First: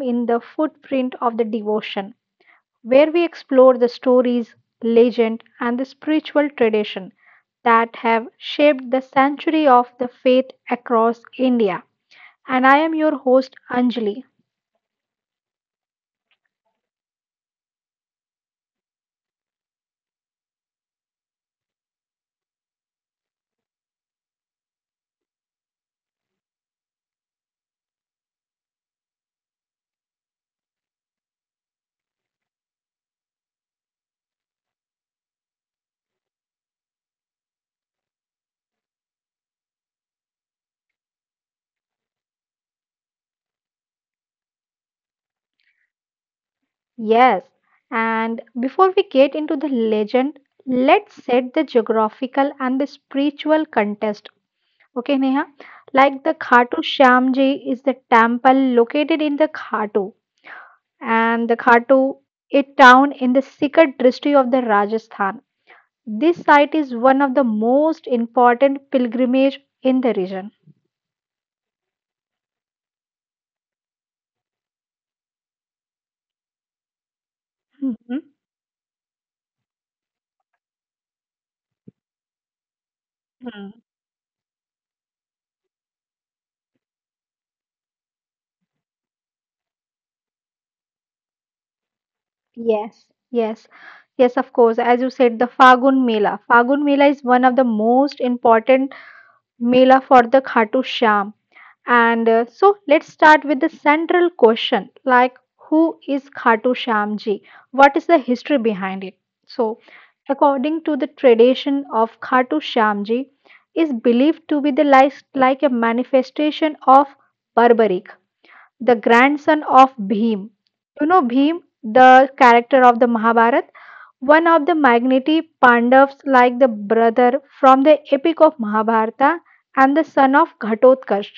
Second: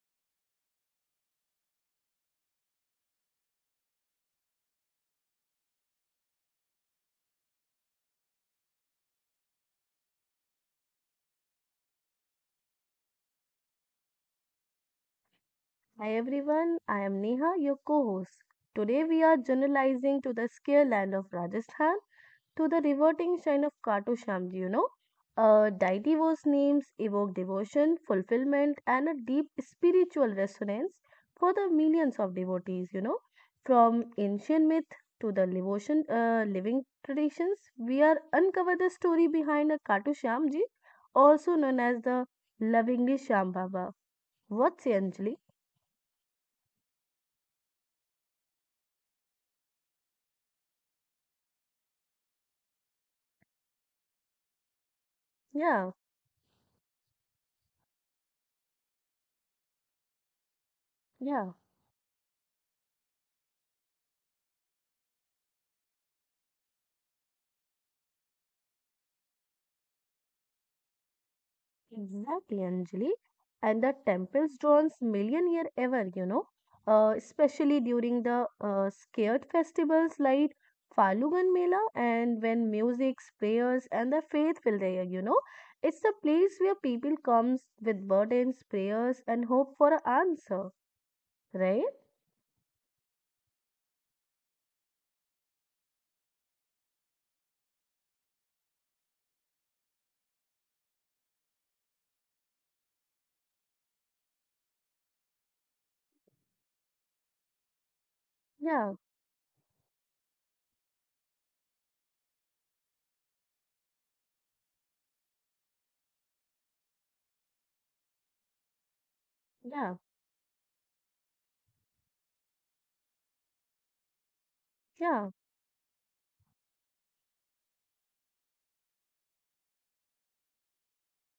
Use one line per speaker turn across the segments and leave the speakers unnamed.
in the footprint of the devotion, where we explore the stories, legend, and the spiritual tradition that have shaped the century of the faith across India. And I am your host, Anjali.
Hi everyone, I am Neha, your co host. Today we are generalizing to the scare land of Rajasthan, to the reverting shine of Khatu Shyam, ji. A deity whose names evoke devotion, fulfillment, and a deep spiritual resonance for the millions of devotees. From ancient myth to the devotion, living traditions, we are uncover the story behind a Khatu Shyam, ji, also known as the lovingly Shyam Baba. What's Anjali?
Yes, and before we get into the legend, let's set the geographical and the spiritual context. Okay, Neha?
Yeah.
Like the Khatu Shyamji is the temple located in the Khatu and the
Yeah,
Khatu, a town in the Sikh district of the Rajasthan. This site is one of the most important pilgrimage in the region.
exactly, Anjali. And the temples draws million year ever, especially
Mhm.
during the scared festivals like Falugan Mela and when music,
Hmm.
prayers, and the faith will there. It's the place where people comes with burdens, prayers, and hope for an answer, right?
Yes, yes, yes, of course. As you said, the Fagun Mela. Fagun Mela is one of the most important Mela for the Khatu Sham. And so let's start with the central question like, who is Khatu Shyamji? What is the history
Yeah,
behind it? So, according to the tradition of Khatu Shyamji, is believed to be the like a manifestation of Barbarik, the grandson of
yeah,
Bhim. You know Bhim, the character of the Mahabharata, one of the
yeah.
magnity Pandavas, like the brother from the epic of Mahabharata, and the son of Ghatotkach.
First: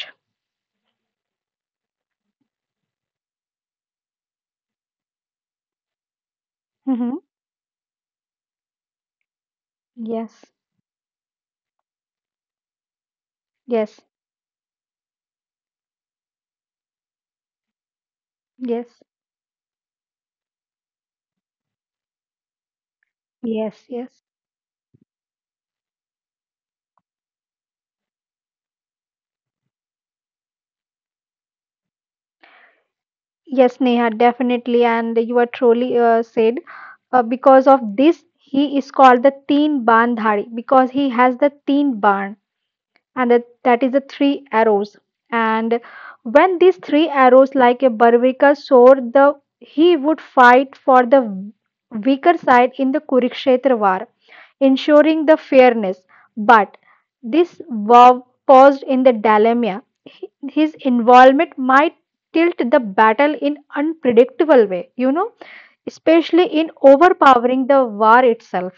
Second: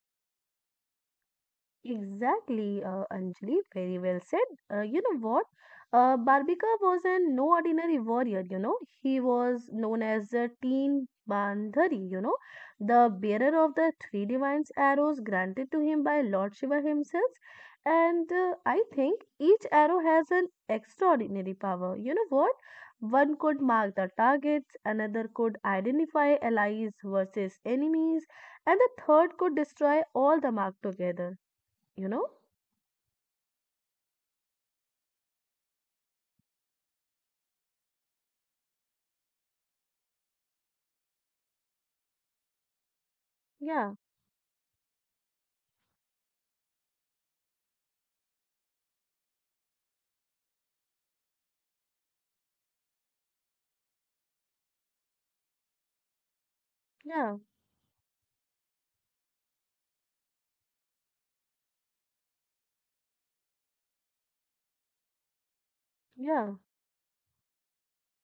Exactly, Anjali, very well said. You know what? Barbika was an no ordinary warrior. He was known as
Yes,
the Teen Bandhari, the bearer of the
yes,
three divine arrows granted to him by Lord Shiva himself. And
yes,
I think each arrow has an extraordinary power. You know what? One could
yes,
mark
yes,
the targets, another could identify allies versus enemies, and the third could destroy all the marked together, you know?
yes, Neha, definitely. And you are truly said, because of this, he is called the Teen Ban Dhari because he has the Teen Ban, and that is the
Yeah,
three arrows. And when these three arrows, like a Barvika sword, the he would fight for the weaker side in the Kurukshetra war ensuring the fairness. But this
yeah,
verb paused in the dilemma. His involvement might tilt the battle in unpredictable way, you know, especially in
yeah.
overpowering the war itself.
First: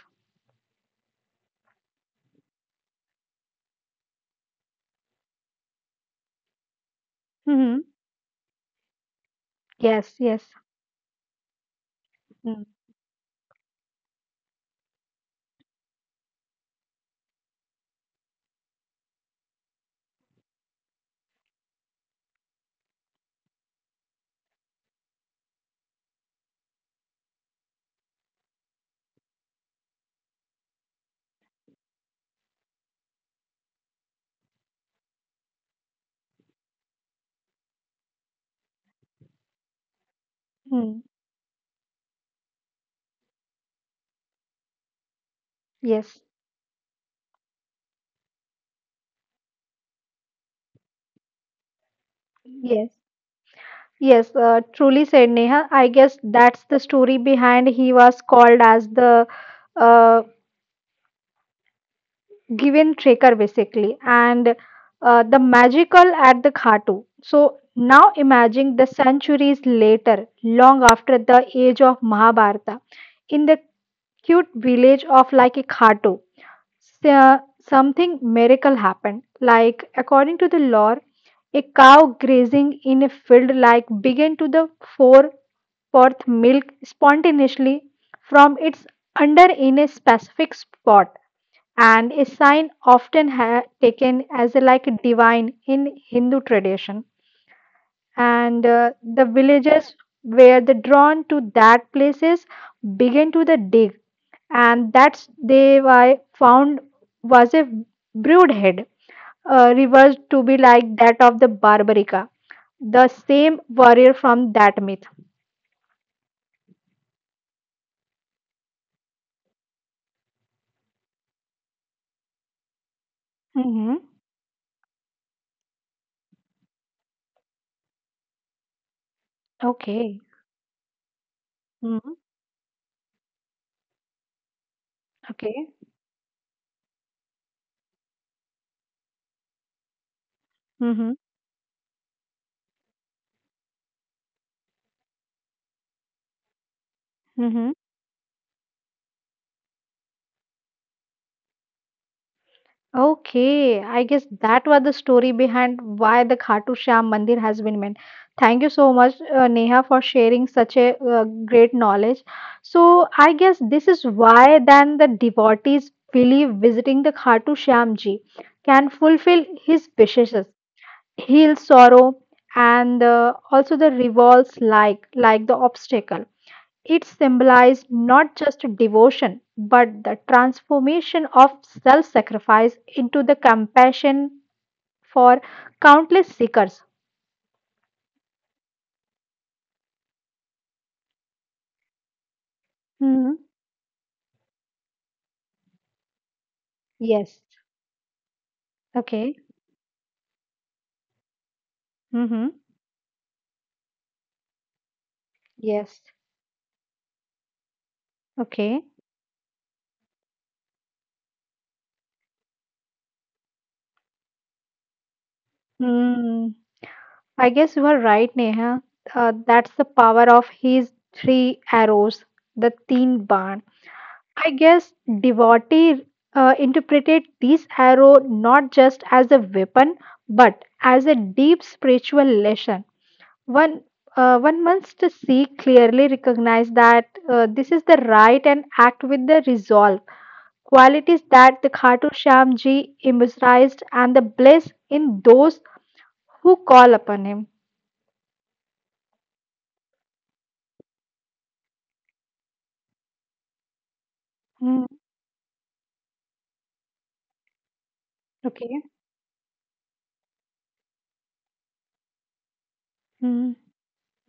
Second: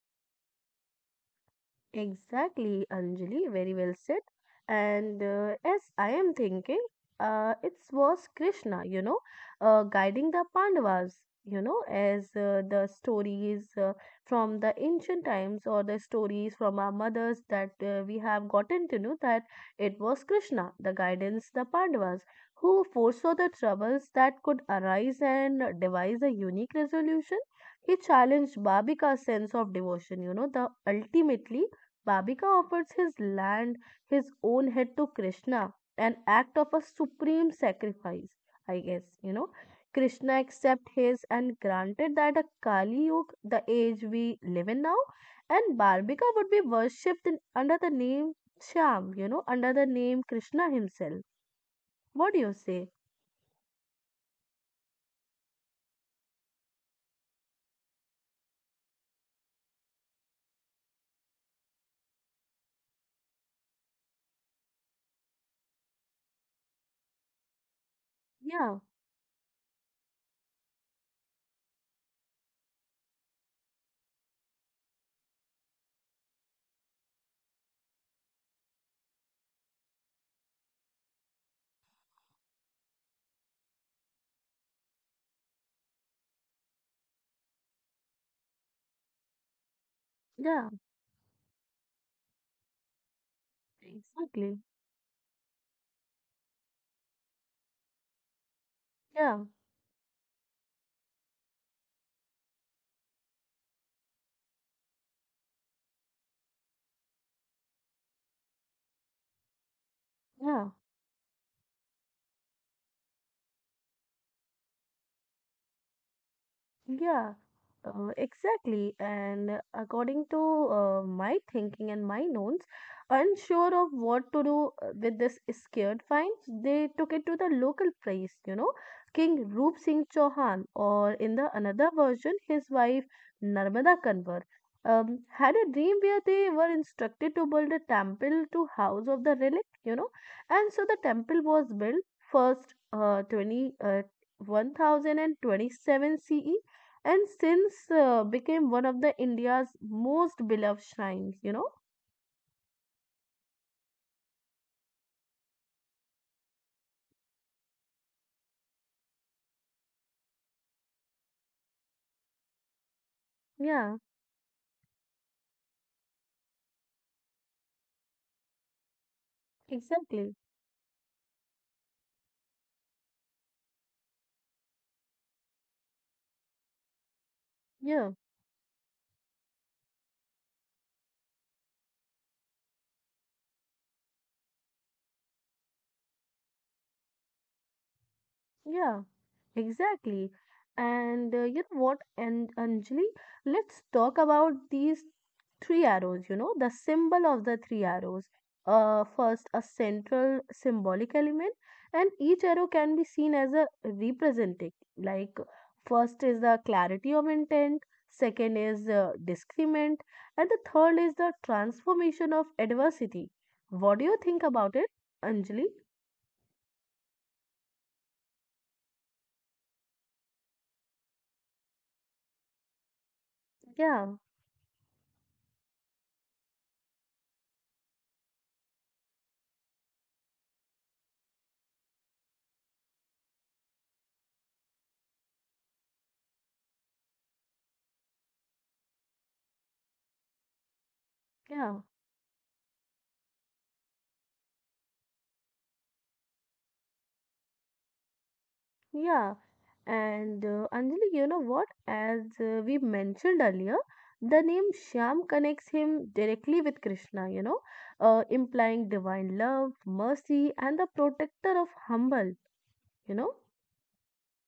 Exactly, Anjali, very well said. And as I am thinking, it
Hmm.
was Krishna,
Yes,
guiding the
yes.
Pandavas, as
Mm,
the stories from the ancient times or the stories from our mothers that we have gotten to know that it was Krishna, the guidance, the Pandavas, who foresaw the troubles that could arise and devise a unique resolution. He challenged Babika's sense of devotion, the ultimately Babika offers his land, his own head to Krishna, an act of a supreme sacrifice, I guess. Krishna accepted
mm.
his and granted that a Kali Yuga, the age we live in now, and Barbika
Yes,
would be worshipped in, under the name Shyam, under the name Krishna himself. What do you say?
yes, yes. Truly said, Neha. I guess that's the story behind he was called as the uh, given Trekar basically and the magical at the Khatu. So now
Yeah,
imagine the centuries later, long after the age of Mahabharata, in the cute village of like a Khatu, s- uh, something miracle happened. Like according to the lore, a cow grazing in a field like began to the four forth milk spontaneously from its under in a specific
yeah,
spot and a sign often taken
exactly.
as a like divine in Hindu tradition. And the
Yeah,
villagers were the drawn to that places began to the dig, and that's they were found was a brood head, reversed to be
yeah.
like that of the Barbarica, the same warrior from that myth.
Yeah, exactly. And according to my thinking and my notes, unsure of
Mm-hmm.
what to do with this scared fine, they took it to the local priest, King Roop Singh
Okay.
Chauhan, or in the another
Mm-hmm.
version, his wife Narmada Kanwar, had a
Okay.
dream where they were instructed to build a temple to house of the relic, and so the
Mm-hmm.
temple was built first, 20, 1027 CE, and since
Mm-hmm.
became one of the India's most beloved shrines, you know?
Okay, I guess that was the story behind why the Khatu Shyam Mandir has been made. Thank you so much, Neha, for sharing such a great knowledge. So, I guess
Yeah,
this is why then the devotees believe visiting the Khatu Shyam Ji can fulfill his
exactly.
wishes, heal sorrow, and also the revolves like the obstacle. It symbolized
Yeah.
not just devotion, but the transformation of self sacrifice into the compassion for countless seekers.
Yeah, exactly. And you know what, and Anjali,
Hmm.
let's talk about these three arrows, the symbol of the
Yes.
three arrows. First, a
Okay.
central symbolic element, and each arrow
Mm-hmm.
can be seen as a representing. Like, first
Yes.
is the clarity of intent, second is
Okay.
the discernment, and the third is the transformation of adversity. What do you think about it, Anjali?
Mm, I guess you are right, Neha. That's the power of his three arrows, the teen barn.
Yeah,
I guess devotee interpreted this arrow not just as a weapon but as a deep spiritual lesson. One one must see clearly recognize that this is the right and act with the resolve qualities
yeah.
that the Khatu Shyamji emphasized and the bliss in those who call upon him.
Yeah, and Anjali, you know what? As we mentioned earlier, the name
Hmm,
Shyam connects him directly with Krishna, implying
okay.
divine love, mercy, and the protector of humble, you know?
Hmm.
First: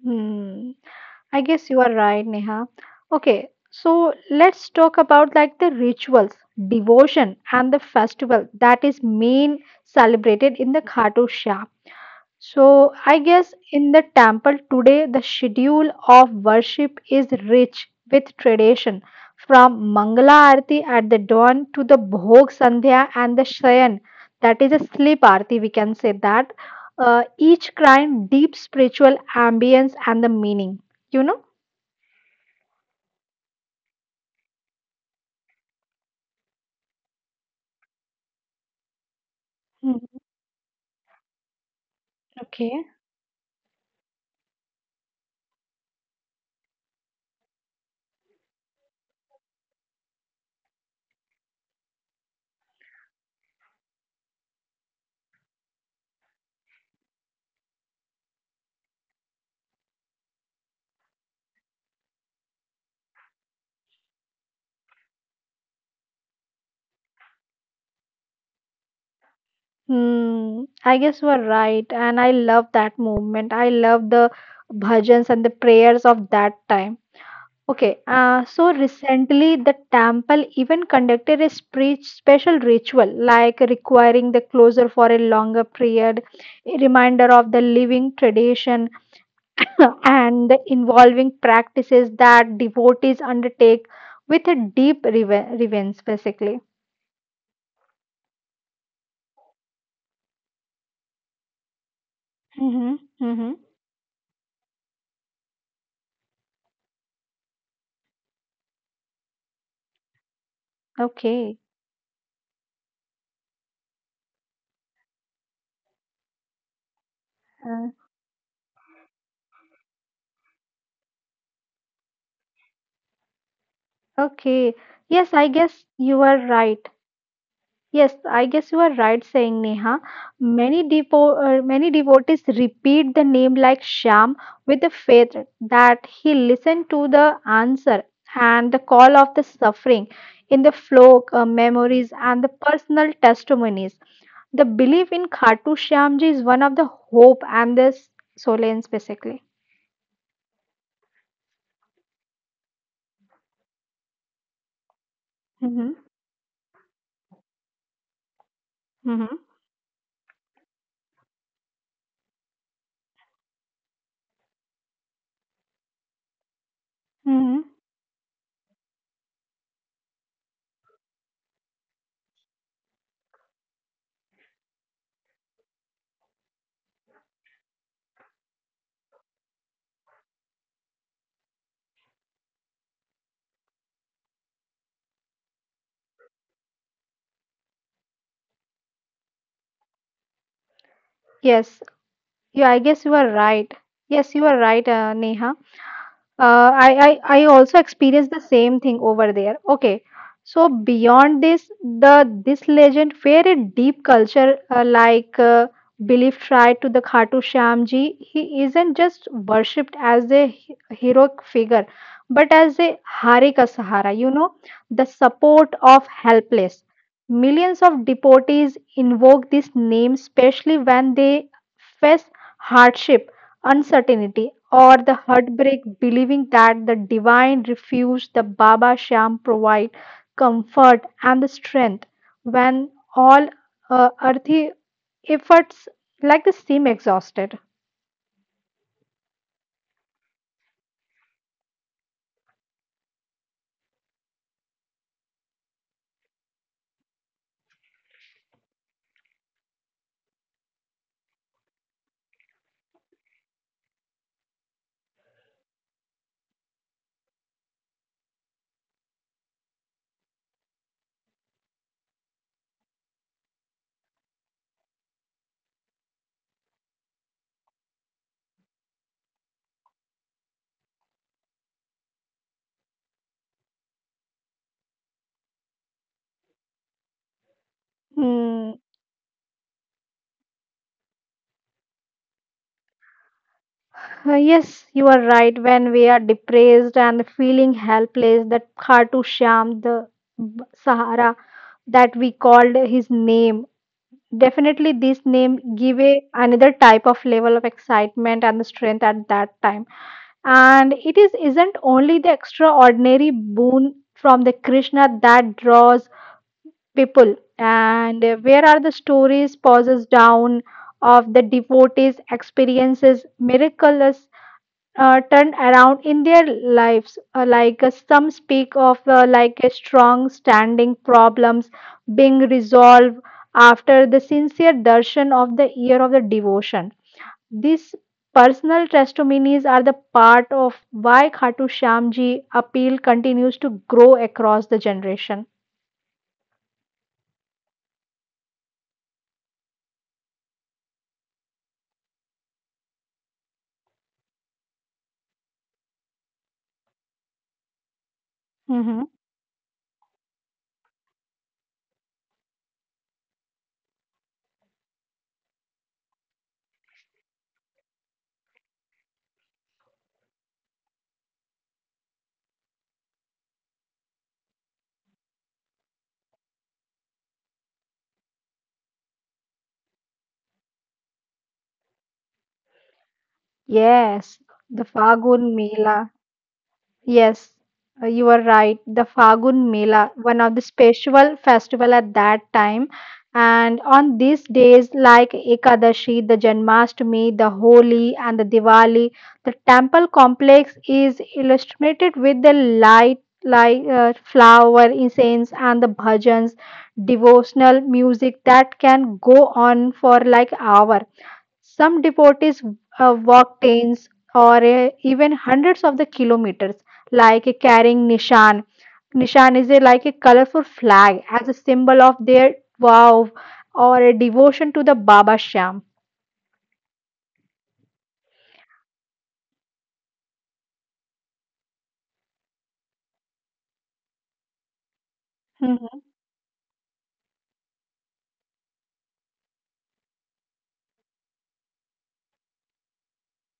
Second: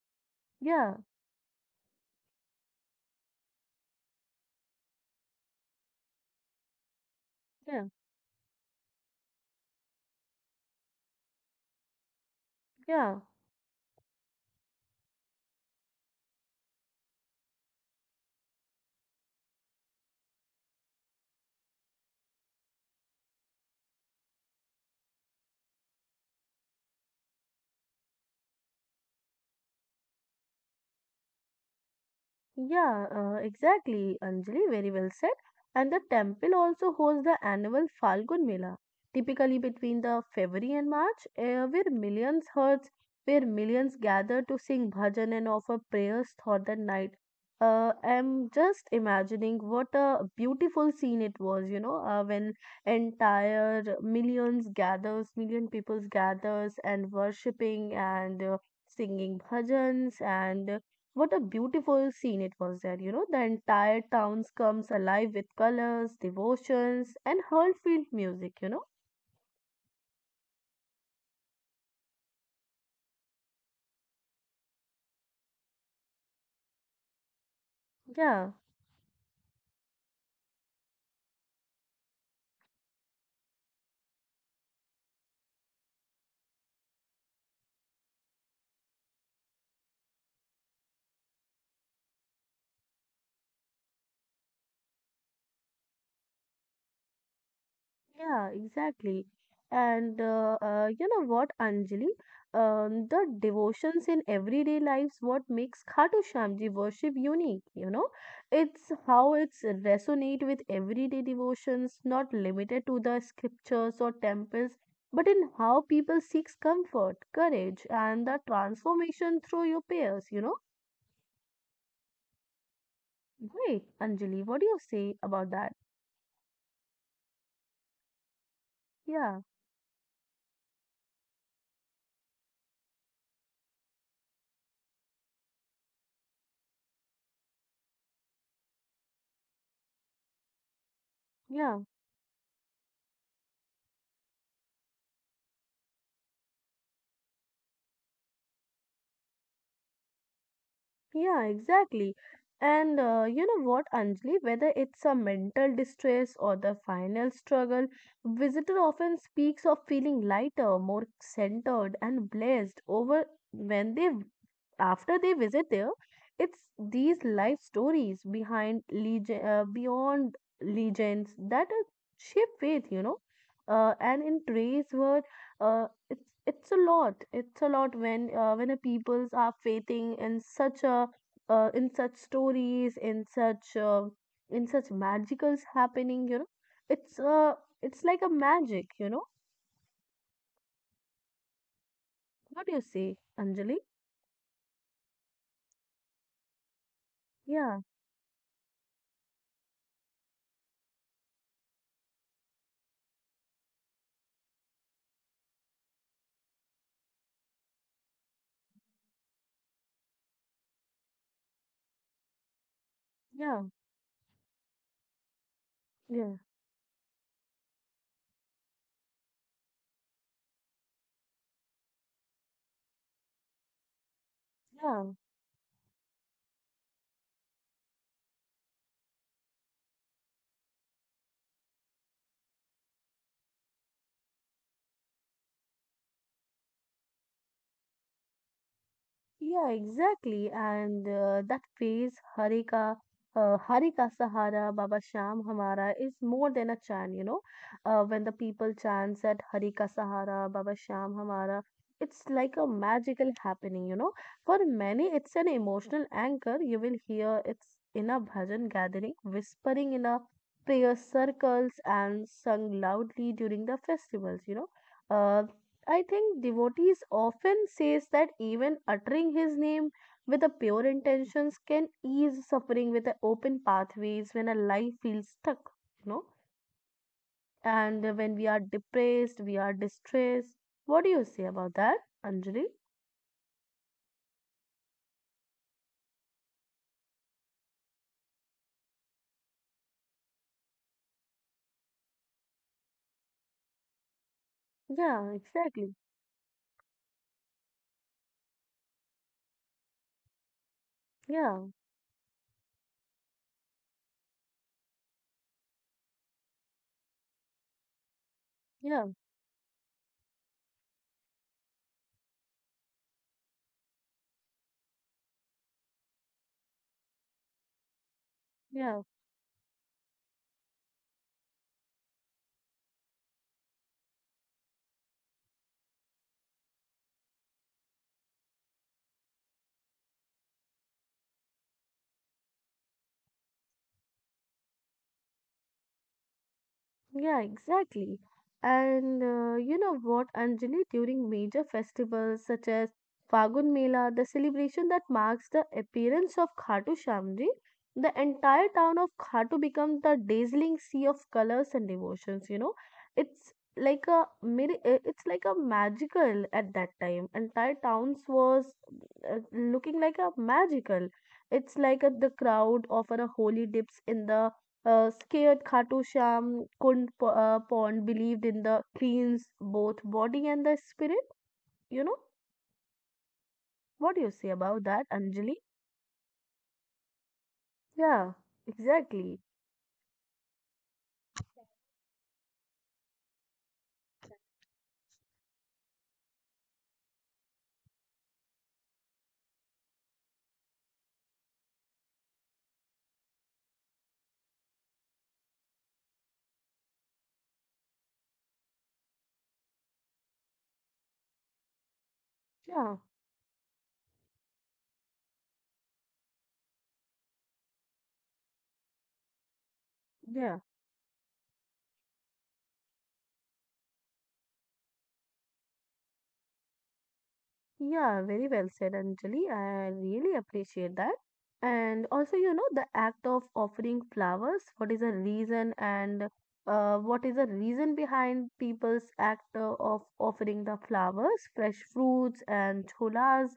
Hmm.
Yeah,
I guess you are right, Neha. Okay, so let's talk about like the rituals, devotion, and the
yeah,
festival that is main celebrated in the Khatu Shah. So I
yeah.
guess in the temple today, the schedule of worship is rich with tradition, from Mangala Aarti at the dawn to the Bhog Sandhya and the Shayan, that is a sleep aarti. We can say that each crying deep spiritual ambience and the meaning. You know.
Yeah, exactly, Anjali, very well said. And the temple also hosts the annual Falgun Mela, typically between the
Mhm.
February and March,
Okay.
where millions gather to sing bhajan and offer prayers throughout the night. I'm just imagining what a beautiful scene it was, when million peoples gathers and worshipping and singing bhajans, and what a beautiful scene it was there. The entire towns comes alive with colors, devotions, and heartfelt music you know
Hmm. I guess you are right. And I love that movement. I love the bhajans and the prayers of that time. Okay. Uh,
yeah
so recently, the temple even conducted a special ritual, like requiring the closure for a longer period, a reminder of the living tradition, and the involving practices that devotees undertake with a deep reverence, basically.
Yeah, exactly. And you know what, Anjali?
Mm-hmm.
The
Mm-hmm.
devotions in everyday lives, what makes Khatu Shyamji worship unique, you know? It's how it's resonate with everyday
Okay.
devotions, not limited to the scriptures or temples, but in how people seeks comfort, courage,
uh,
and the transformation through your peers, you know? Great, Anjali, what do you say
Okay.
about
Yes,
that?
I guess you are right. Yes, I guess you are
Yeah,
right saying Neha. Many devotees repeat the name like Shyam with the faith that he listened to the answer and the call of the suffering in the flow
yeah.
memories and the personal testimonies. The belief in Khatu Shyamji is one of the hope and the solace basically.
Yeah, exactly. And you know what, Anjali, whether it's a mental
Mm-hmm.
distress or the final struggle, visitor often speaks
Mm-hmm.
of feeling lighter, more centered and blessed over when they after they visit there. It's these life
Mm-hmm.
stories behind legend, beyond legends that shape faith. And in today's world, it's a lot. It's a lot when when a peoples are faithing in such a in such stories, in such in such magicals happening. You know, it's like a magic. You know,
Yes.
what do you
Yeah, I
say,
guess you are
Anjali?
right. Yes, you are right, Neha. I
Yeah,
also experienced the same thing over there. Okay. So beyond this, the this legend where a deep culture belief tried to the Khatu Shyamji, he isn't just worshipped as a heroic figure, but as a
yeah,
Hari ka Sahara, you know, the support of
yeah,
helpless. Millions of devotees invoke this name, especially when they face hardship uncertainty,
yeah.
or the heartbreak, believing that the divine refuge, the Baba Sham, provide comfort and the strength when all earthly efforts like this seem exhausted.
Yeah, exactly. And that phrase, Harika Sahara, Baba Sham Hamara, is more than a chant. When the people chant that Harika Sahara, Baba Sham Hamara, it's like a magical happening. For many, it's an emotional anchor. You will hear it's in a bhajan gathering, whispering in a prayer circles, and sung loudly during the festivals. Uh, I think devotees often says that even uttering his name with a pure intentions can ease suffering with a open pathways when a life feels stuck, you know. And when we are
Hmm. Uh,
depressed, we are distressed. What do you say about that, Anjali?
Yes, you are right. When we are depressed and feeling helpless, that Khatu Sham, the Sahara that we called his name, definitely, this
Yeah,
name
exactly.
give a another type of level of excitement and strength at that time. And it is
Yeah,
isn't only the extraordinary boon from the Krishna that draws people. And where are the
yeah,
stories pauses down of the devotees experiences miracles turned around in their lives. Like some speak
yeah.
of like a strong standing problems being resolved after the sincere darshan of the year of the devotion. These personal testimonies are the part of why Khatu Shamji appeal continues to grow across the generation.
Yeah, exactly. And you know what, Anjali, during major festivals such as Fagun Mela, the celebration that marks the appearance of Khatu Shamji, the entire town of
Mhm.
Khatu becomes the dazzling sea of colors and devotions. It's like a it's like a magical at that time. Entire towns was looking like a magical. It's the crowd offer a holy dips in the scared, Khatu Sham couldn't pawn, believed in the queen's both body and the spirit. You know, what do you
Yes,
say about
the
that, Anjali?
Fagun Mela. Yes, you
Yeah,
are right. The
exactly.
Fagun Mela, one of the special festival at that time. And on these days like Ekadashi, the Janmashtami, the Holi and the Diwali, the temple complex is illustrated with the light like flower incense and the bhajans devotional music that can go on for like hour some devotees
Yeah,
walk tens or even hundreds of the kilometers, like carrying nishan. Nishan is a, like a
yeah.
colorful flag as a symbol of their vow or a devotion to the Baba Shyam.
Yeah, very well said, Anjali. I really appreciate that. And also, the act of offering flowers,
Mhm.
what is the reason behind people's act of offering the flowers, fresh fruits and cholas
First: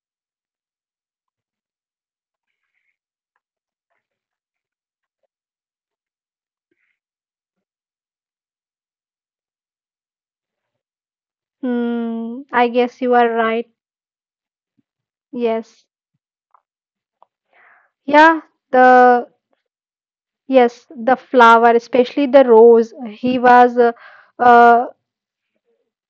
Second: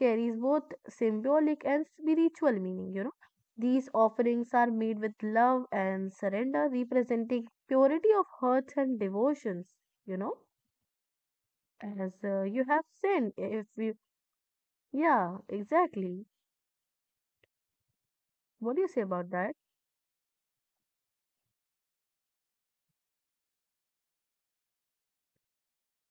carries both symbolic and spiritual meaning. These offerings are made with love and surrender, representing purity of hearts and devotions, you know. As
Hmm,
You
I
have
guess you are
seen, if
right.
you yeah,
Yes.
exactly.
Yeah,
What do you say
the
about that?
yes, the flower, especially the rose. He was uh,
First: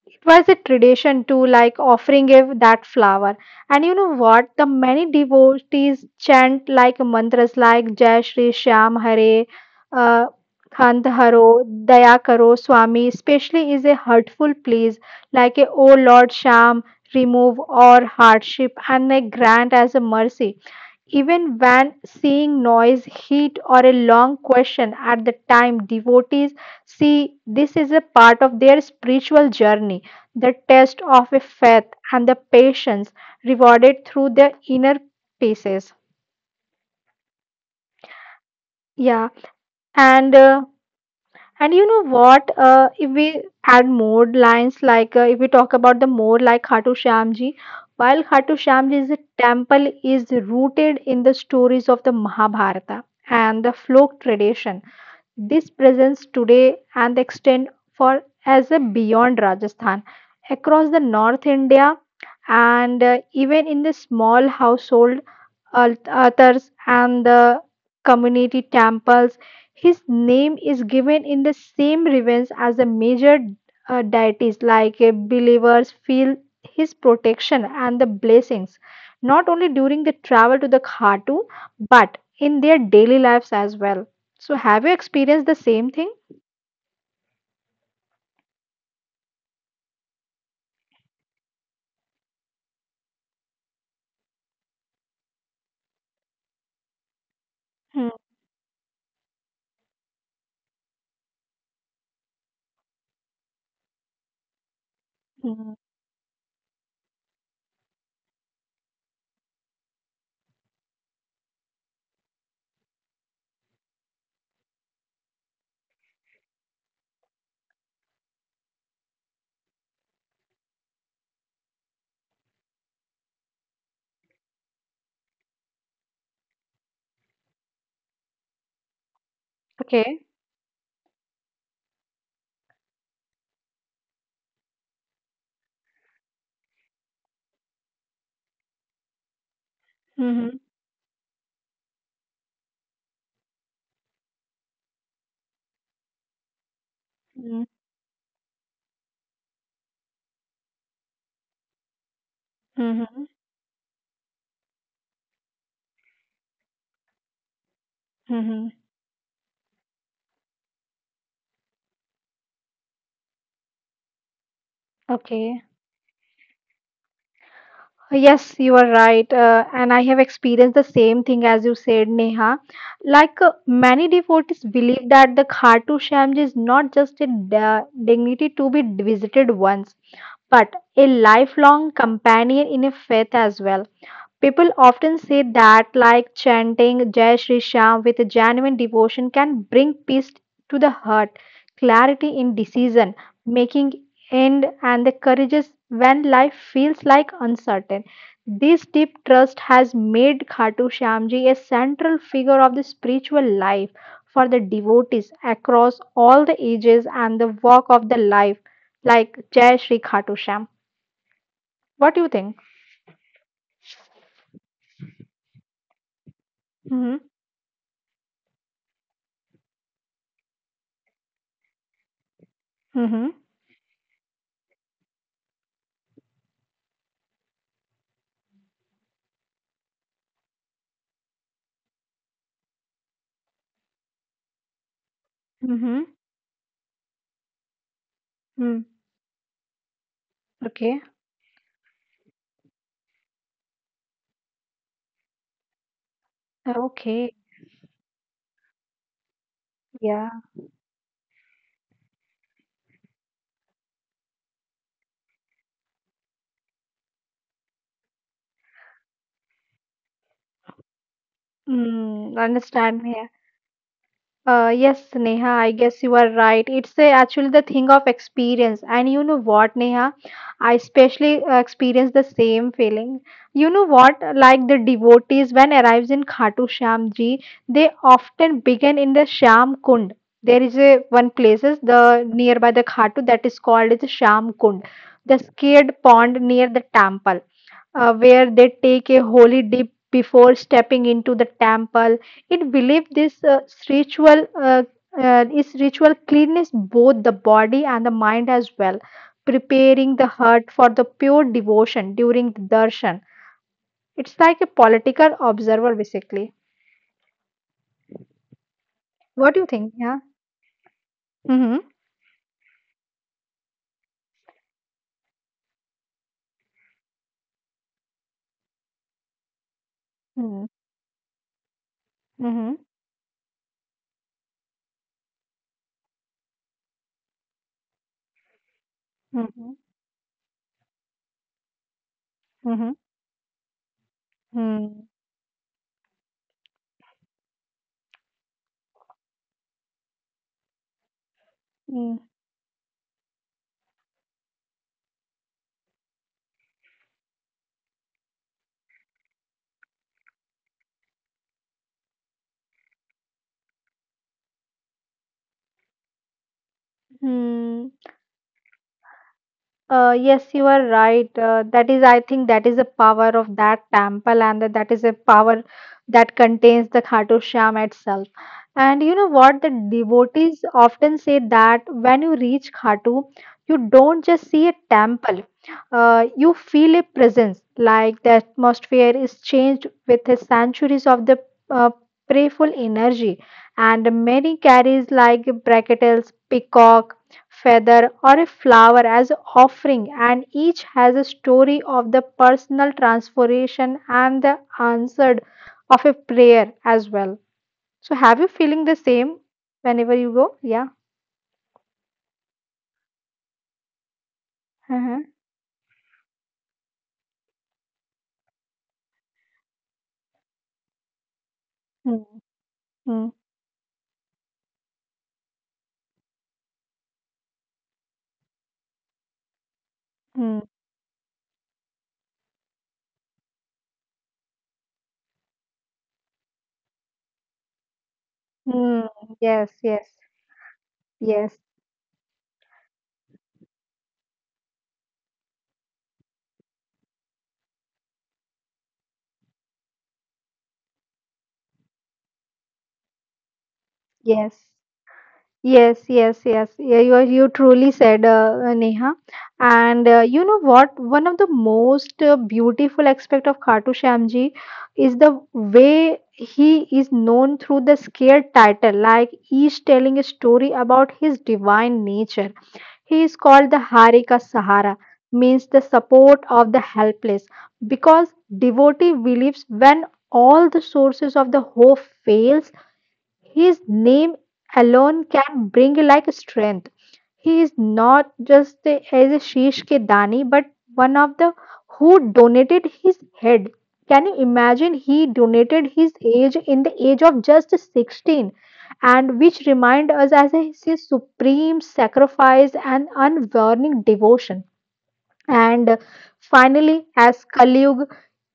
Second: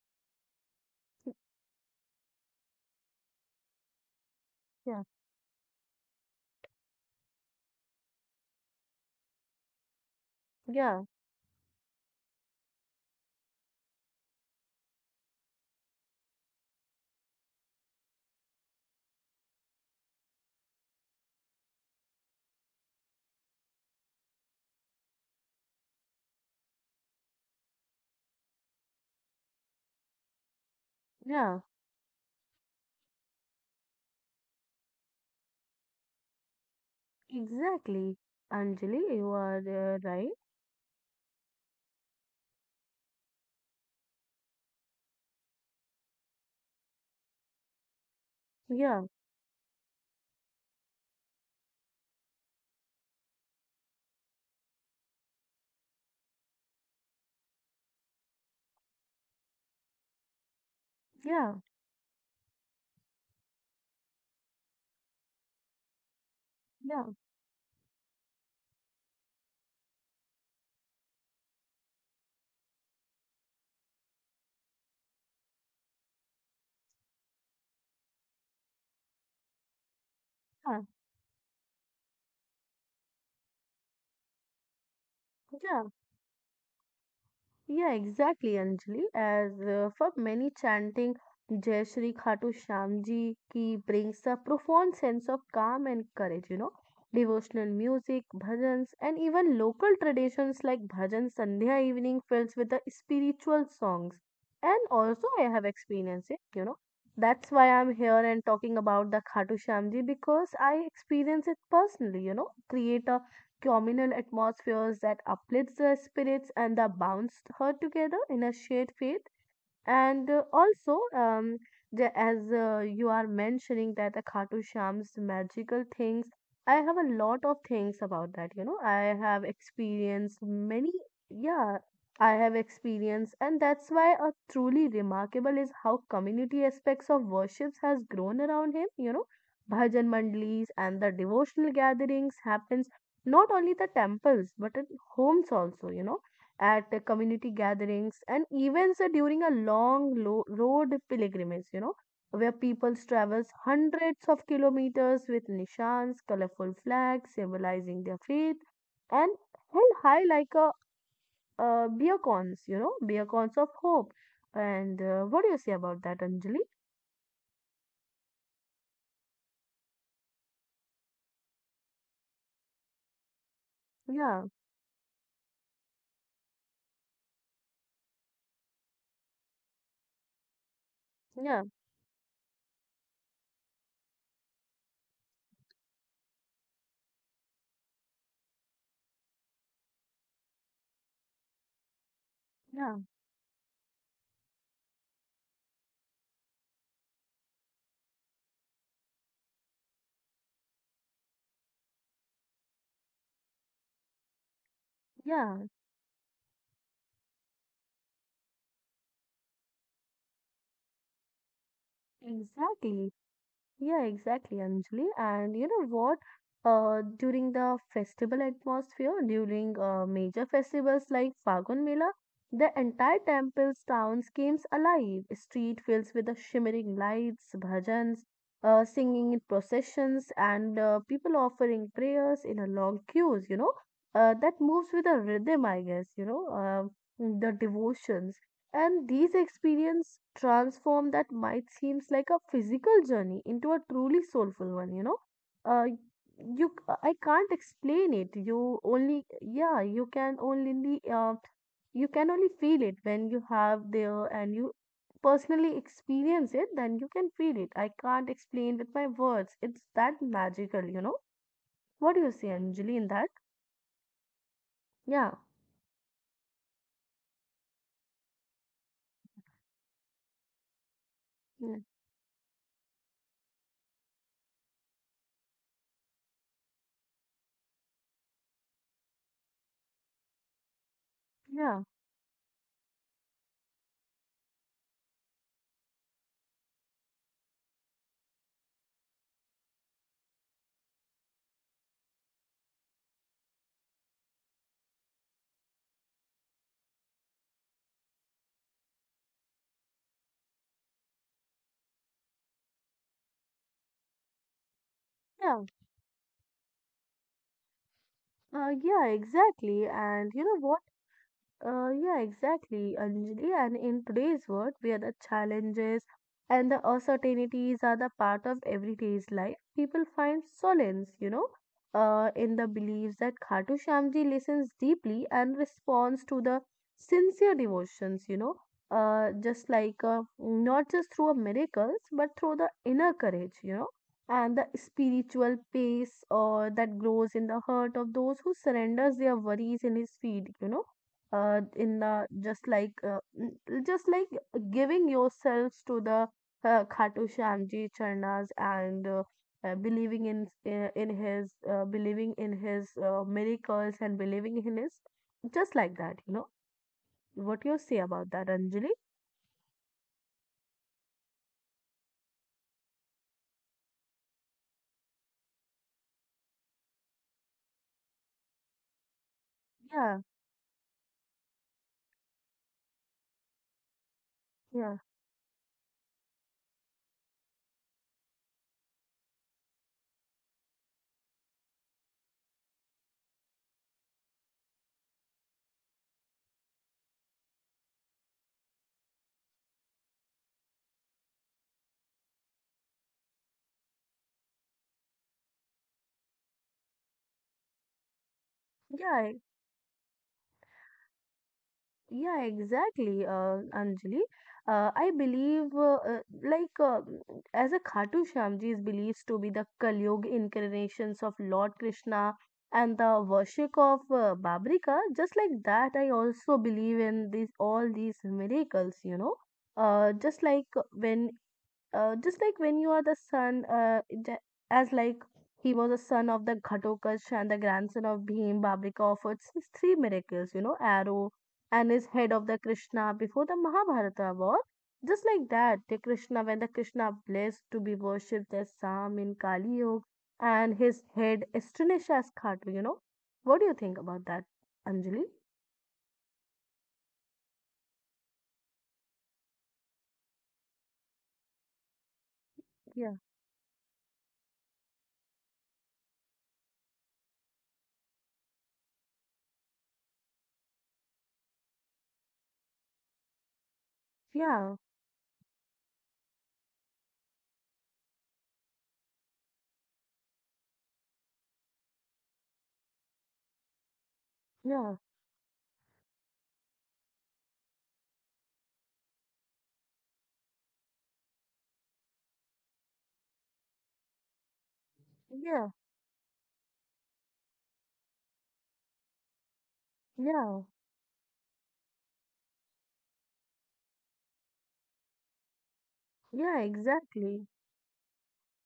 it was a tradition to like offering a, that flower and you know what the
Yeah,
many devotees chant like mantras like jai shri shyam hare uh,
yeah,
khand haro daya karo swami especially is a hurtful please like a oh lord Shyam, remove all hardship and a grant as a mercy even when seeing noise, heat, or a long question at the time, devotees see this is a part of their spiritual journey, the test of a
yeah,
faith and the patience rewarded through their inner pieces.
exactly. Anjali, you
Yeah,
are right.
and uh, and you know what? If we add more lines, like if we talk about the more like Khatu Shyamji, while Khatu
Yeah,
Shyamji's temple is rooted in the stories of the Mahabharata and the folk tradition. This presence today and extend for as a beyond Rajasthan across the
yeah,
North India and even in the small household altars
yeah,
and the community temples. His name is given in the same reverence as the major deities, like believers feel his protection and the blessings, not only during the
yeah,
travel to the Khatu, but in their daily lives as well. So have you experienced
yeah.
the same thing?
Yeah, exactly, Anjali. As For many, chanting Jai Shri Khatu Shyam Ji ki brings a profound sense of calm and courage. You know, devotional music, bhajans, and even local traditions like bhajan Sandhya evening fills with the spiritual songs. And also, I have
Mm-hmm.
experienced it. You know, that's why I'm here and talking about the Khatu Shyam Ji because I experience it personally. You know, create a communal atmospheres that uplifts the spirits and that bounds her together in a shared faith. And also, as you are mentioning that the Khatu Sham's magical things, I have a lot of things about that. You know, I have experienced
Okay.
many, yeah, I have experienced, and that's why a truly remarkable is how community aspects of worships has grown around him. You know, bhajan mandlis
Mm-hmm.
and the devotional gatherings happens not only the temples but in homes also. You know, at the community gatherings and events during a long road pilgrimage, where people travels
Mm-hmm.
hundreds of kilometers with nishans, colorful flags symbolizing their faith,
Mm-hmm.
and held high like a beacons of hope. And what do you say
Okay.
about that, Anjali?
Yes, you are right. And I have experienced the same thing as you said, Neha. Like many
Yeah,
devotees believe that the Khatu Shyam ji is not just a dignity to be visited once, but a
yeah,
lifelong companion in a faith as well. People often say that, like chanting Jai Shri Shyam with genuine devotion, can bring peace to the heart, clarity in
yeah,
decision making, end, and the courage when life feels like uncertain. This deep trust has made Khatu Shyamji a central figure of the spiritual life for the devotees
yeah,
across all the ages and the walk of the life, like Jai Shri Khatu Shyam. What do you think?
exactly. Yeah, exactly, Anjali. And you know what?
Hmm.
During the festival atmosphere, during major festivals like Phagun Mela, the entire temple's town comes alive. Street fills with the shimmering lights, bhajans, singing in processions, and people offering prayers in a long queues. That moves with a rhythm, I
Hmm.
guess.
Hmm.
The devotions. And these experiences transform that
Okay.
might seems like a physical journey into a truly soulful one, you know. Uh, I can't
Okay.
explain it. You only yeah,
Yeah.
you can only feel it when you have there and you personally experience it, then you can feel it. I can't explain with my words. It's that magical. What do you see,
Mm,
Anjali, in that?
understand. Yeah. Uh,
Yeah.
yes, Neha, I guess you are right. It's a, actually the thing of experience. And you know what, Neha? I
Yeah.
especially experience the same feeling. You know what? Like the devotees, when arrives in Khatu Shyam Ji, they often begin in the Shyam Kund. There is a one
Yeah,
places the nearby the Khatu that is called as Shyam Kund, the scared pond near the temple. Where they take a holy dip before stepping into the temple. It believed this ritual is ritual cleanliness both the body and the mind as well, preparing the heart for the pure devotion during the darshan. It's like a
yeah,
political observer basically.
yeah,
What
exactly.
do you think?
And you
Yeah.
know what?
Mm-hmm.
Yeah, exactly, Anjali. And in today's world, where the challenges and the uncertainties are the part of everyday's life, people find
Mm-hmm.
solace, in the beliefs that Khatu Shyamji listens deeply and responds to the sincere devotions, just
Mm-hmm.
like not just through a miracles, but through the
Mm-hmm.
inner courage, and the
Mm-hmm.
spiritual peace or that grows in the heart of those who surrenders their worries in his feet, in the
Mm-hmm.
just like just like giving yourselves to the Khatu Shyamji Charnas and believing in his believing in his miracles and believing in his just like that. What you say
Mm-hmm.
about that, Anjali?
Yes, you are right. That is, I think, that is the power of that temple, and that is a power that contains the Khatu Shyam itself. And you know what? The
Yeah,
devotees often say that when you reach Khatu, you don't just see a
yeah,
temple, you feel a presence, like the atmosphere is changed with the centuries of the uh, prayerful energy. And many carries like bracketels, peacock feather, or a flower as offering, and each has a story of the personal transformation and the answered of a prayer as well. So, have you feeling the
yeah,
same whenever you go? Yeah.
yeah, exactly, Anjali. I
Uh-huh.
believe, like, as a Khatu Shyamji is believed to be the Kalyug incarnations of Lord Krishna
Mm,
and the
mm,
worship of Babrika. Just like that, I also believe in these all these miracles, you know. Uh, just like
mm,
when just like when you are the son, j- as like he was a son of the Ghatokash and the grandson of Bhim, Babrika
mm.
offered his
Yes,
three
yes,
miracles, you know, arrow
yes,
and his head of the Krishna before the Mahabharata war. Just like that, the Krishna blessed to be worshipped as Sam in Kali Yuga and his head astonished as Khatu, you know. What do you think about that,
yes.
Anjali?
Yes, yes, yes. Yeah, you truly said, Neha. And you know what? One of the most
Yeah,
beautiful aspect of Khatu Shyamji is the way he is known through the scared title, like each telling a story about his divine nature. He is called the Harika
yeah,
Sahara, means the support of the helpless, because devotee believes when all the sources of the hope fails his name
yeah,
alone can bring like strength. He is not just a, as a Shish Ke Dani, but one of the who donated his head. Can you imagine? He
yeah,
donated his age in the age of just 16, and which remind us
yeah,
as a, his supreme sacrifice and unwavering devotion. And
yeah,
finally,
exactly,
as Kaliyug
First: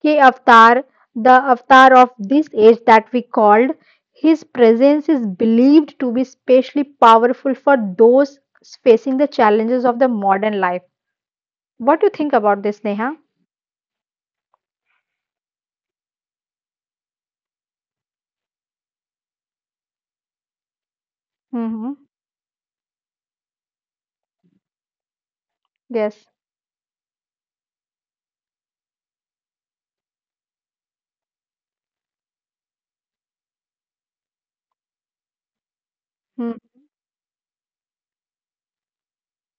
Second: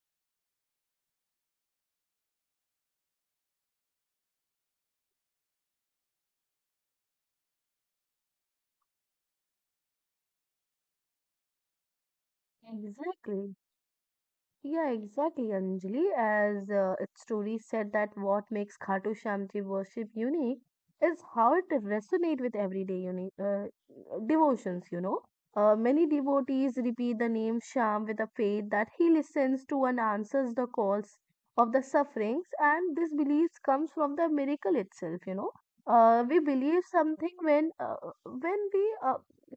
ke avatar, the avatar of this age that we called, his presence is believed to be especially powerful for those facing the challenges of the modern life. What do you think about this, Neha?
exactly. Yeah, exactly, Anjali. As its story said, that what makes Khatu Shamji worship unique is how it
Mm-hmm.
resonates with everyday devotions, you know. Many
Yes.
devotees repeat the name Sham with a faith that he listens to and answers the calls of the sufferings, and this belief comes from the miracle itself, you know. We
Mm-hmm.
believe something when we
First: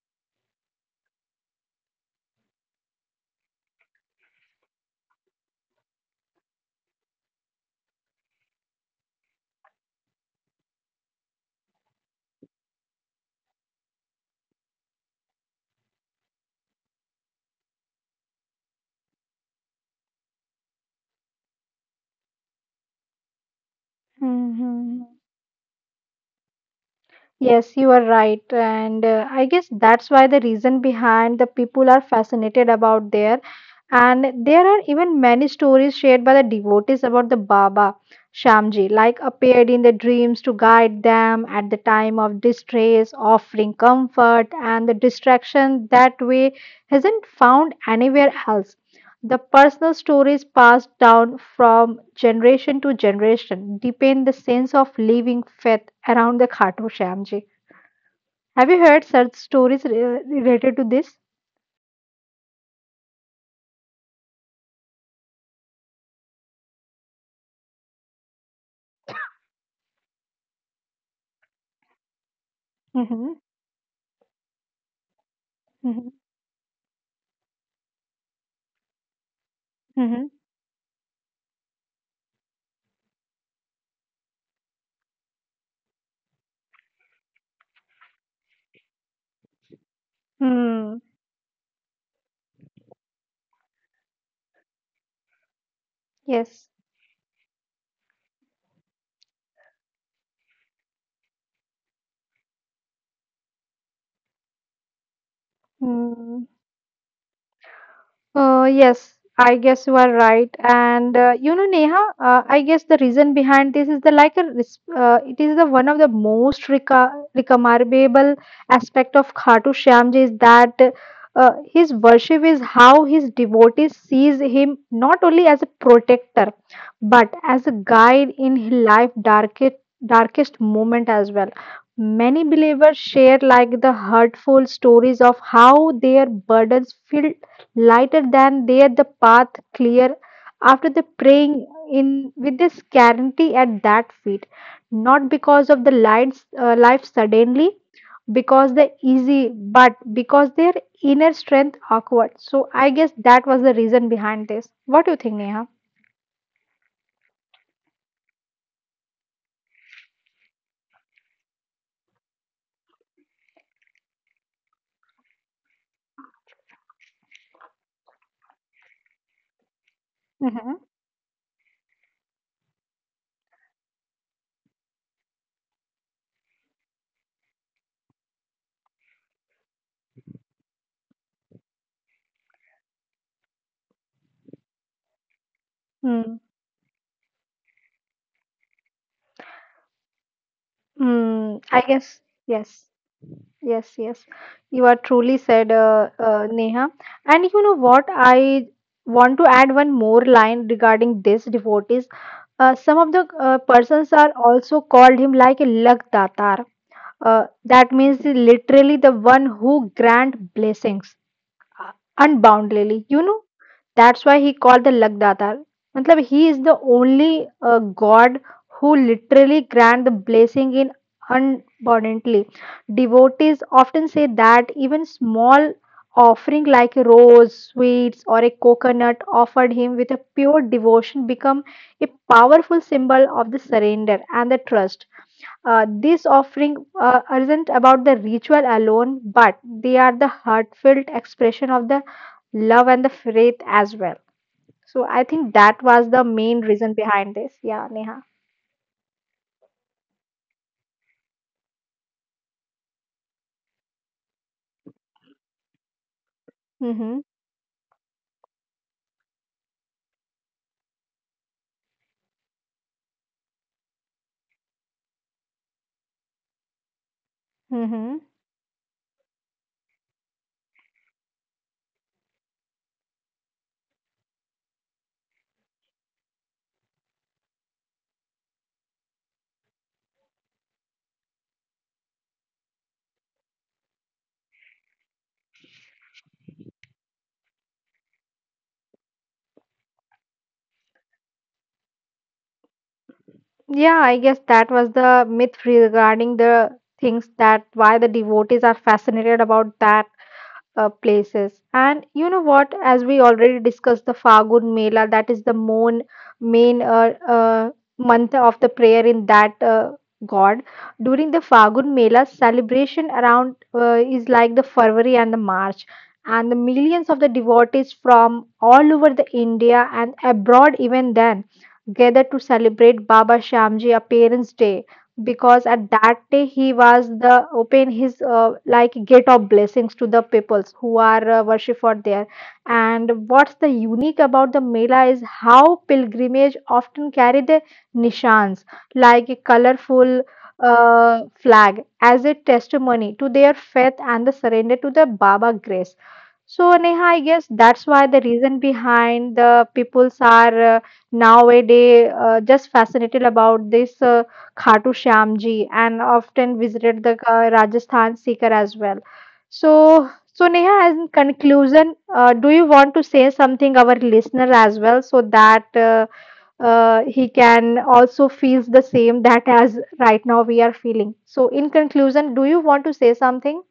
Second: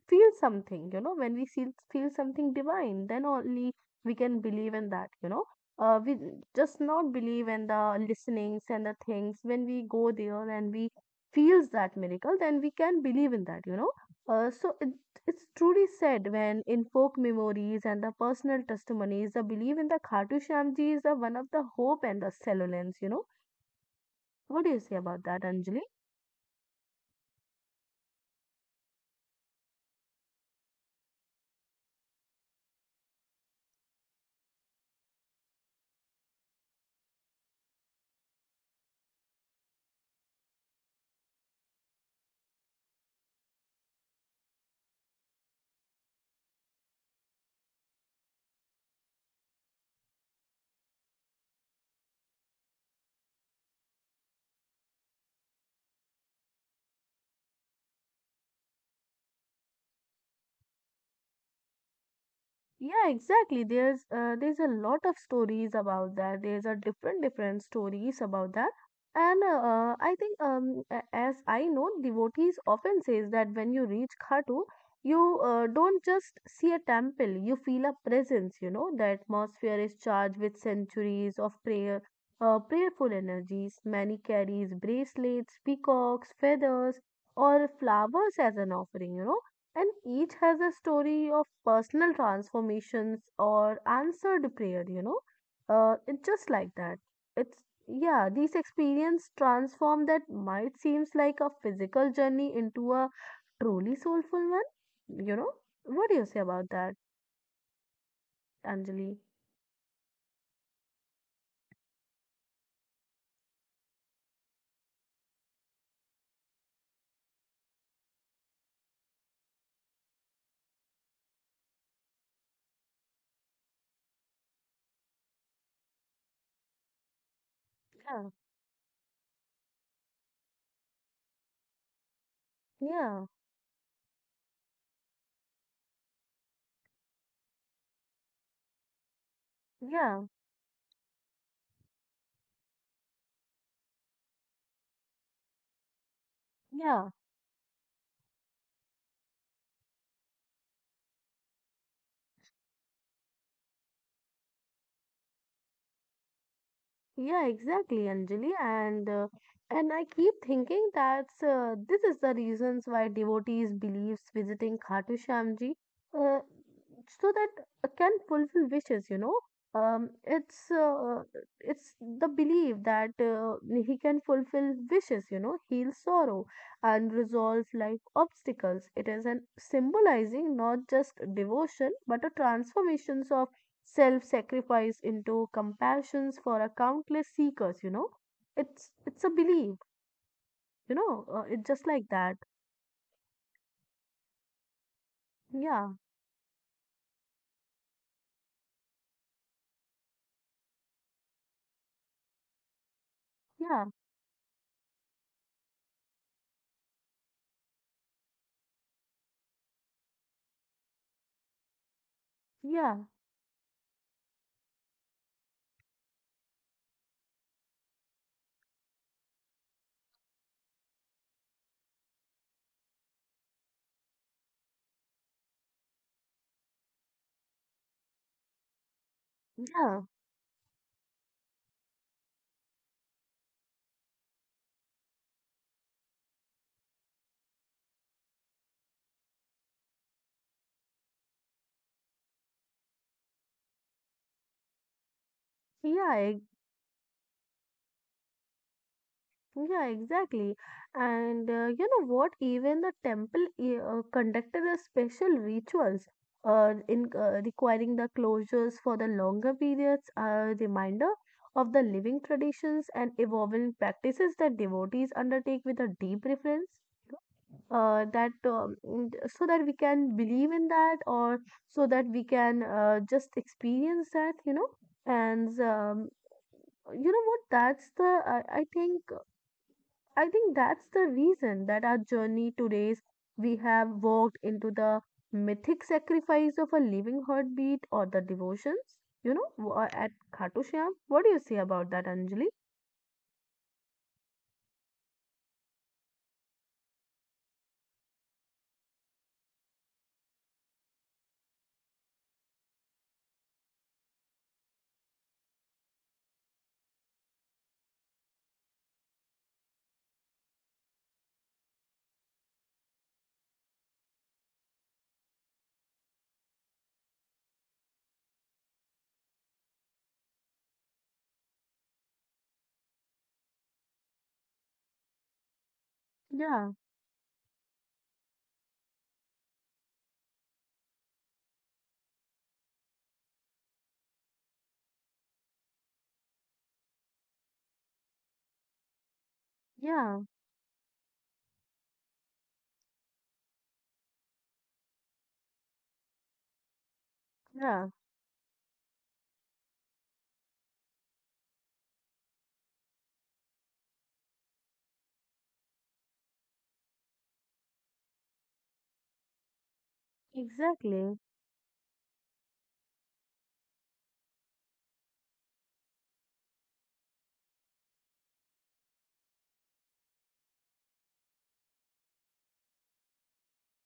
feel something, you know, when we feel something divine, then only we can believe in that. We just not believe in the listenings and the things when we go there and we feels that miracle, then we can believe in that. So it's truly said when in folk memories and the personal testimonies the belief in the Khatu Shyamji is the one of the hope and the solence, what do you say
Mm-hmm.
about that, Anjali?
Yes, you are right. And I guess that's why the reason behind the people are fascinated about there. And there are even many stories shared by the devotees about the Baba Shamji, like appeared in the dreams to guide them at the time of distress, offering comfort and the distraction that way isn't found anywhere else. The personal stories passed down from generation to generation deepen the sense of living faith around the Khatu Shyamji. Have you heard such related to this?
Yeah, exactly. There's a lot of stories about that. There's a different different stories about that, and I think as I know, devotees often says
Mm-hmm.
that when you reach Khatu, you don't
Mm-hmm.
just see a temple, you feel a presence. You know, the atmosphere is charged
Mm-hmm.
with centuries of prayer, prayerful energies. Many carries bracelets, peacocks, feathers, or flowers as an offering. And each has a
Hmm.
story of personal transformations or answered prayer. It's just like
Yes.
that. It's, yeah, these experience transform that might seems like a physical journey into a truly soulful one, what do you say about
Mm.
that,
Uh,
Anjali?
yes, I guess you are right. And you know, Neha, I guess the reason behind this is the like a res- it is the one of the most recommendable aspect of Khatu Shyamji is that his worship is how his devotees sees him not only as a protector but as a
Yeah,
guide in his life darkest moment as well. Many believers
yeah,
share like the hurtful stories of how their burdens feel lighter than there the path clear
yeah,
after the praying in with this guarantee at that feet not because of the lights life
yeah,
suddenly because they're easy but because their inner strength awkward. So I guess that was the reason behind this. What do you think, Neha?
yeah, exactly, Anjali. And I keep thinking that's this is the reasons why devotees believes visiting Khatu Shyamji uh, so that can fulfill wishes. Um, it's
Hmm.
uh, it's the belief that he can fulfill wishes. You know, heal sorrow and resolve life obstacles. It is an symbolizing not just devotion but a transformations of self sacrifice into compassions for
Mm.
a countless seekers. It's a belief, it's just
Mm, I
like that.
guess. Yes. Yes, yes, you are truly
Yeah,
said, Neha. And you know what? I want to add one more line regarding this devotees. Some of the
yeah,
persons are also called him like a luck datar. That means he literally the one who grant blessings unbound
yeah,
lily. That's why he called the lakdatar, matlab he is the only god who literally grant the blessing in abundantly. Devotees often say that even small offering like a rose sweets or a coconut offered
yeah,
him with a pure devotion become a powerful symbol of the surrender and the trust. This offering isn't about the ritual alone but they are the heartfelt expression of the love and the faith as well. So I think that was
yeah
the
e-
main reason behind this. Yeah, Neha.
yeah, exactly. And you know what, even the temple conducted a special rituals in
Mm-hmm.
requiring the closures for the longer periods, a reminder of the living traditions and evolving practices that devotees undertake with a deep reverence,
Mm-hmm.
so that we can believe in that, or so that we can just experience that. And um, you know what, that's the I think that's the reason that our journey today's we have walked into the mythic sacrifice of a living heartbeat or the devotions, at Khatu Shyam. What do you say about that, Anjali?
Yeah, I guess that was the myth regarding the things that why the devotees are fascinated about that places. And you know what? As we already discussed, the Fagun Mela, that is the main month of the prayer in that god. During the Fagun Mela, celebration around is like the February and the March. And the millions of the devotees from all over the India and abroad even then gather to celebrate Baba Shamji Appearance Day, because at that
Yeah,
day he was the open his like gate of blessings to the peoples who are worship for there. And what's the unique about the mela is how pilgrimage often carry the nishans, like a
yeah,
colorful flag as a testimony to their faith and the surrender to the baba grace. So Neha, I guess
yeah,
that's why the reason behind the peoples are nowadays just fascinated about this Khatu Shyam ji and often visited the Rajasthan Sikar as well. So Neha,
exactly.
in conclusion, do you want to say something our listener as well so that he can also feels the same that as right now we are feeling? So, in conclusion, do you want to say something?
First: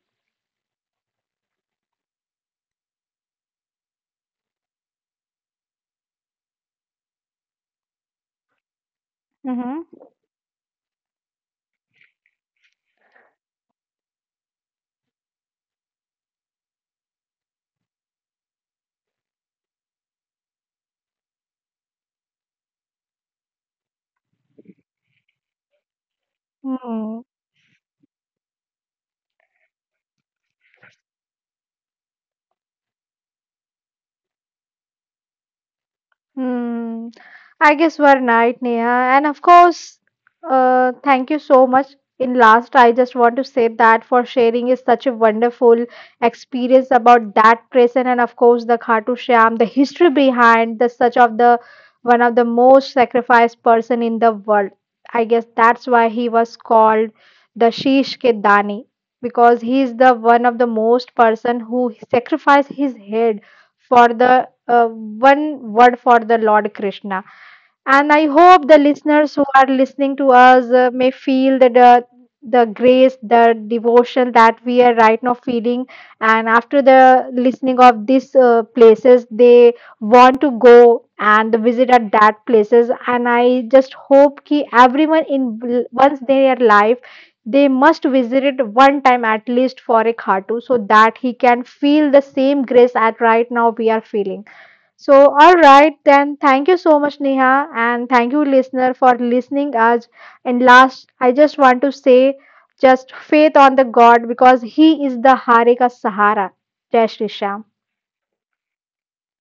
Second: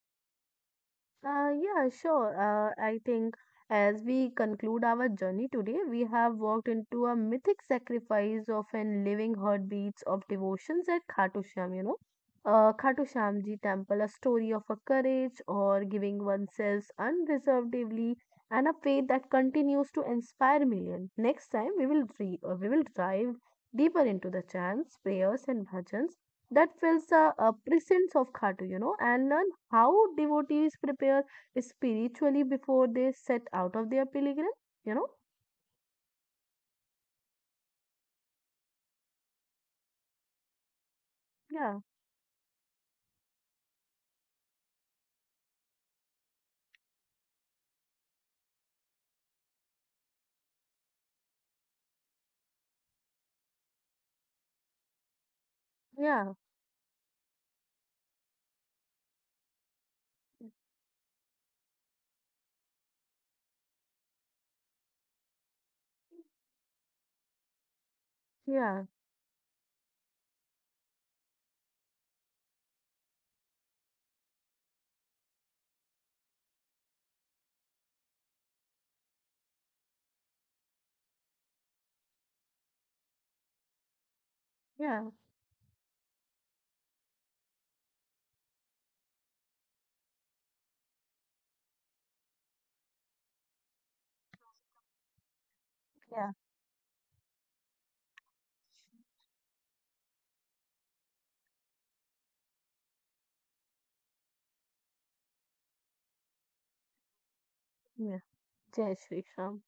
Yeah, sure. I think as we conclude our journey today, we have walked into a mythic sacrifice of an living
Mm-hmm.
heartbeats of devotions at Khatu Shyam, you know. Khatu Shyam Ji temple, a story of a courage or giving oneself unreservedly and a faith that continues to inspire millions. Next time, we will dive deeper into the chants, prayers, and bhajans that feels a
Hmm.
presence of Khatu, you know, and learn how devotees prepare spiritually before they set out of their pilgrim, you know?
Hmm. I guess we're night, Neha. And of course, thank you
Yeah,
so much. In last, I just want to say that for sharing is such a wonderful experience about that prison and of course the Khatu Shyam, the history behind the such of the one of the most sacrificed person in the world. I guess that's
yeah,
why he was called the Sheesh Ke Dani, because he is the one of the most person who sacrificed his head for the one word for the Lord Krishna. And I
yeah,
hope the listeners who are listening to us may feel that the grace, the devotion that we are right now feeling, and after the listening of these places, they want to go and visit at that places. And I just hope ki
yeah,
everyone in once they are life, they must visit it one time at least for a khatu, so that he can feel the same grace at right now we are feeling. So, all right,
yeah,
then thank you so much, Neha, and thank you, listener, for listening us. And last, I just want to say just faith on the God because He is the Harika Sahara. Jai Shri Shyam.
yeah. Jai Shri Ram.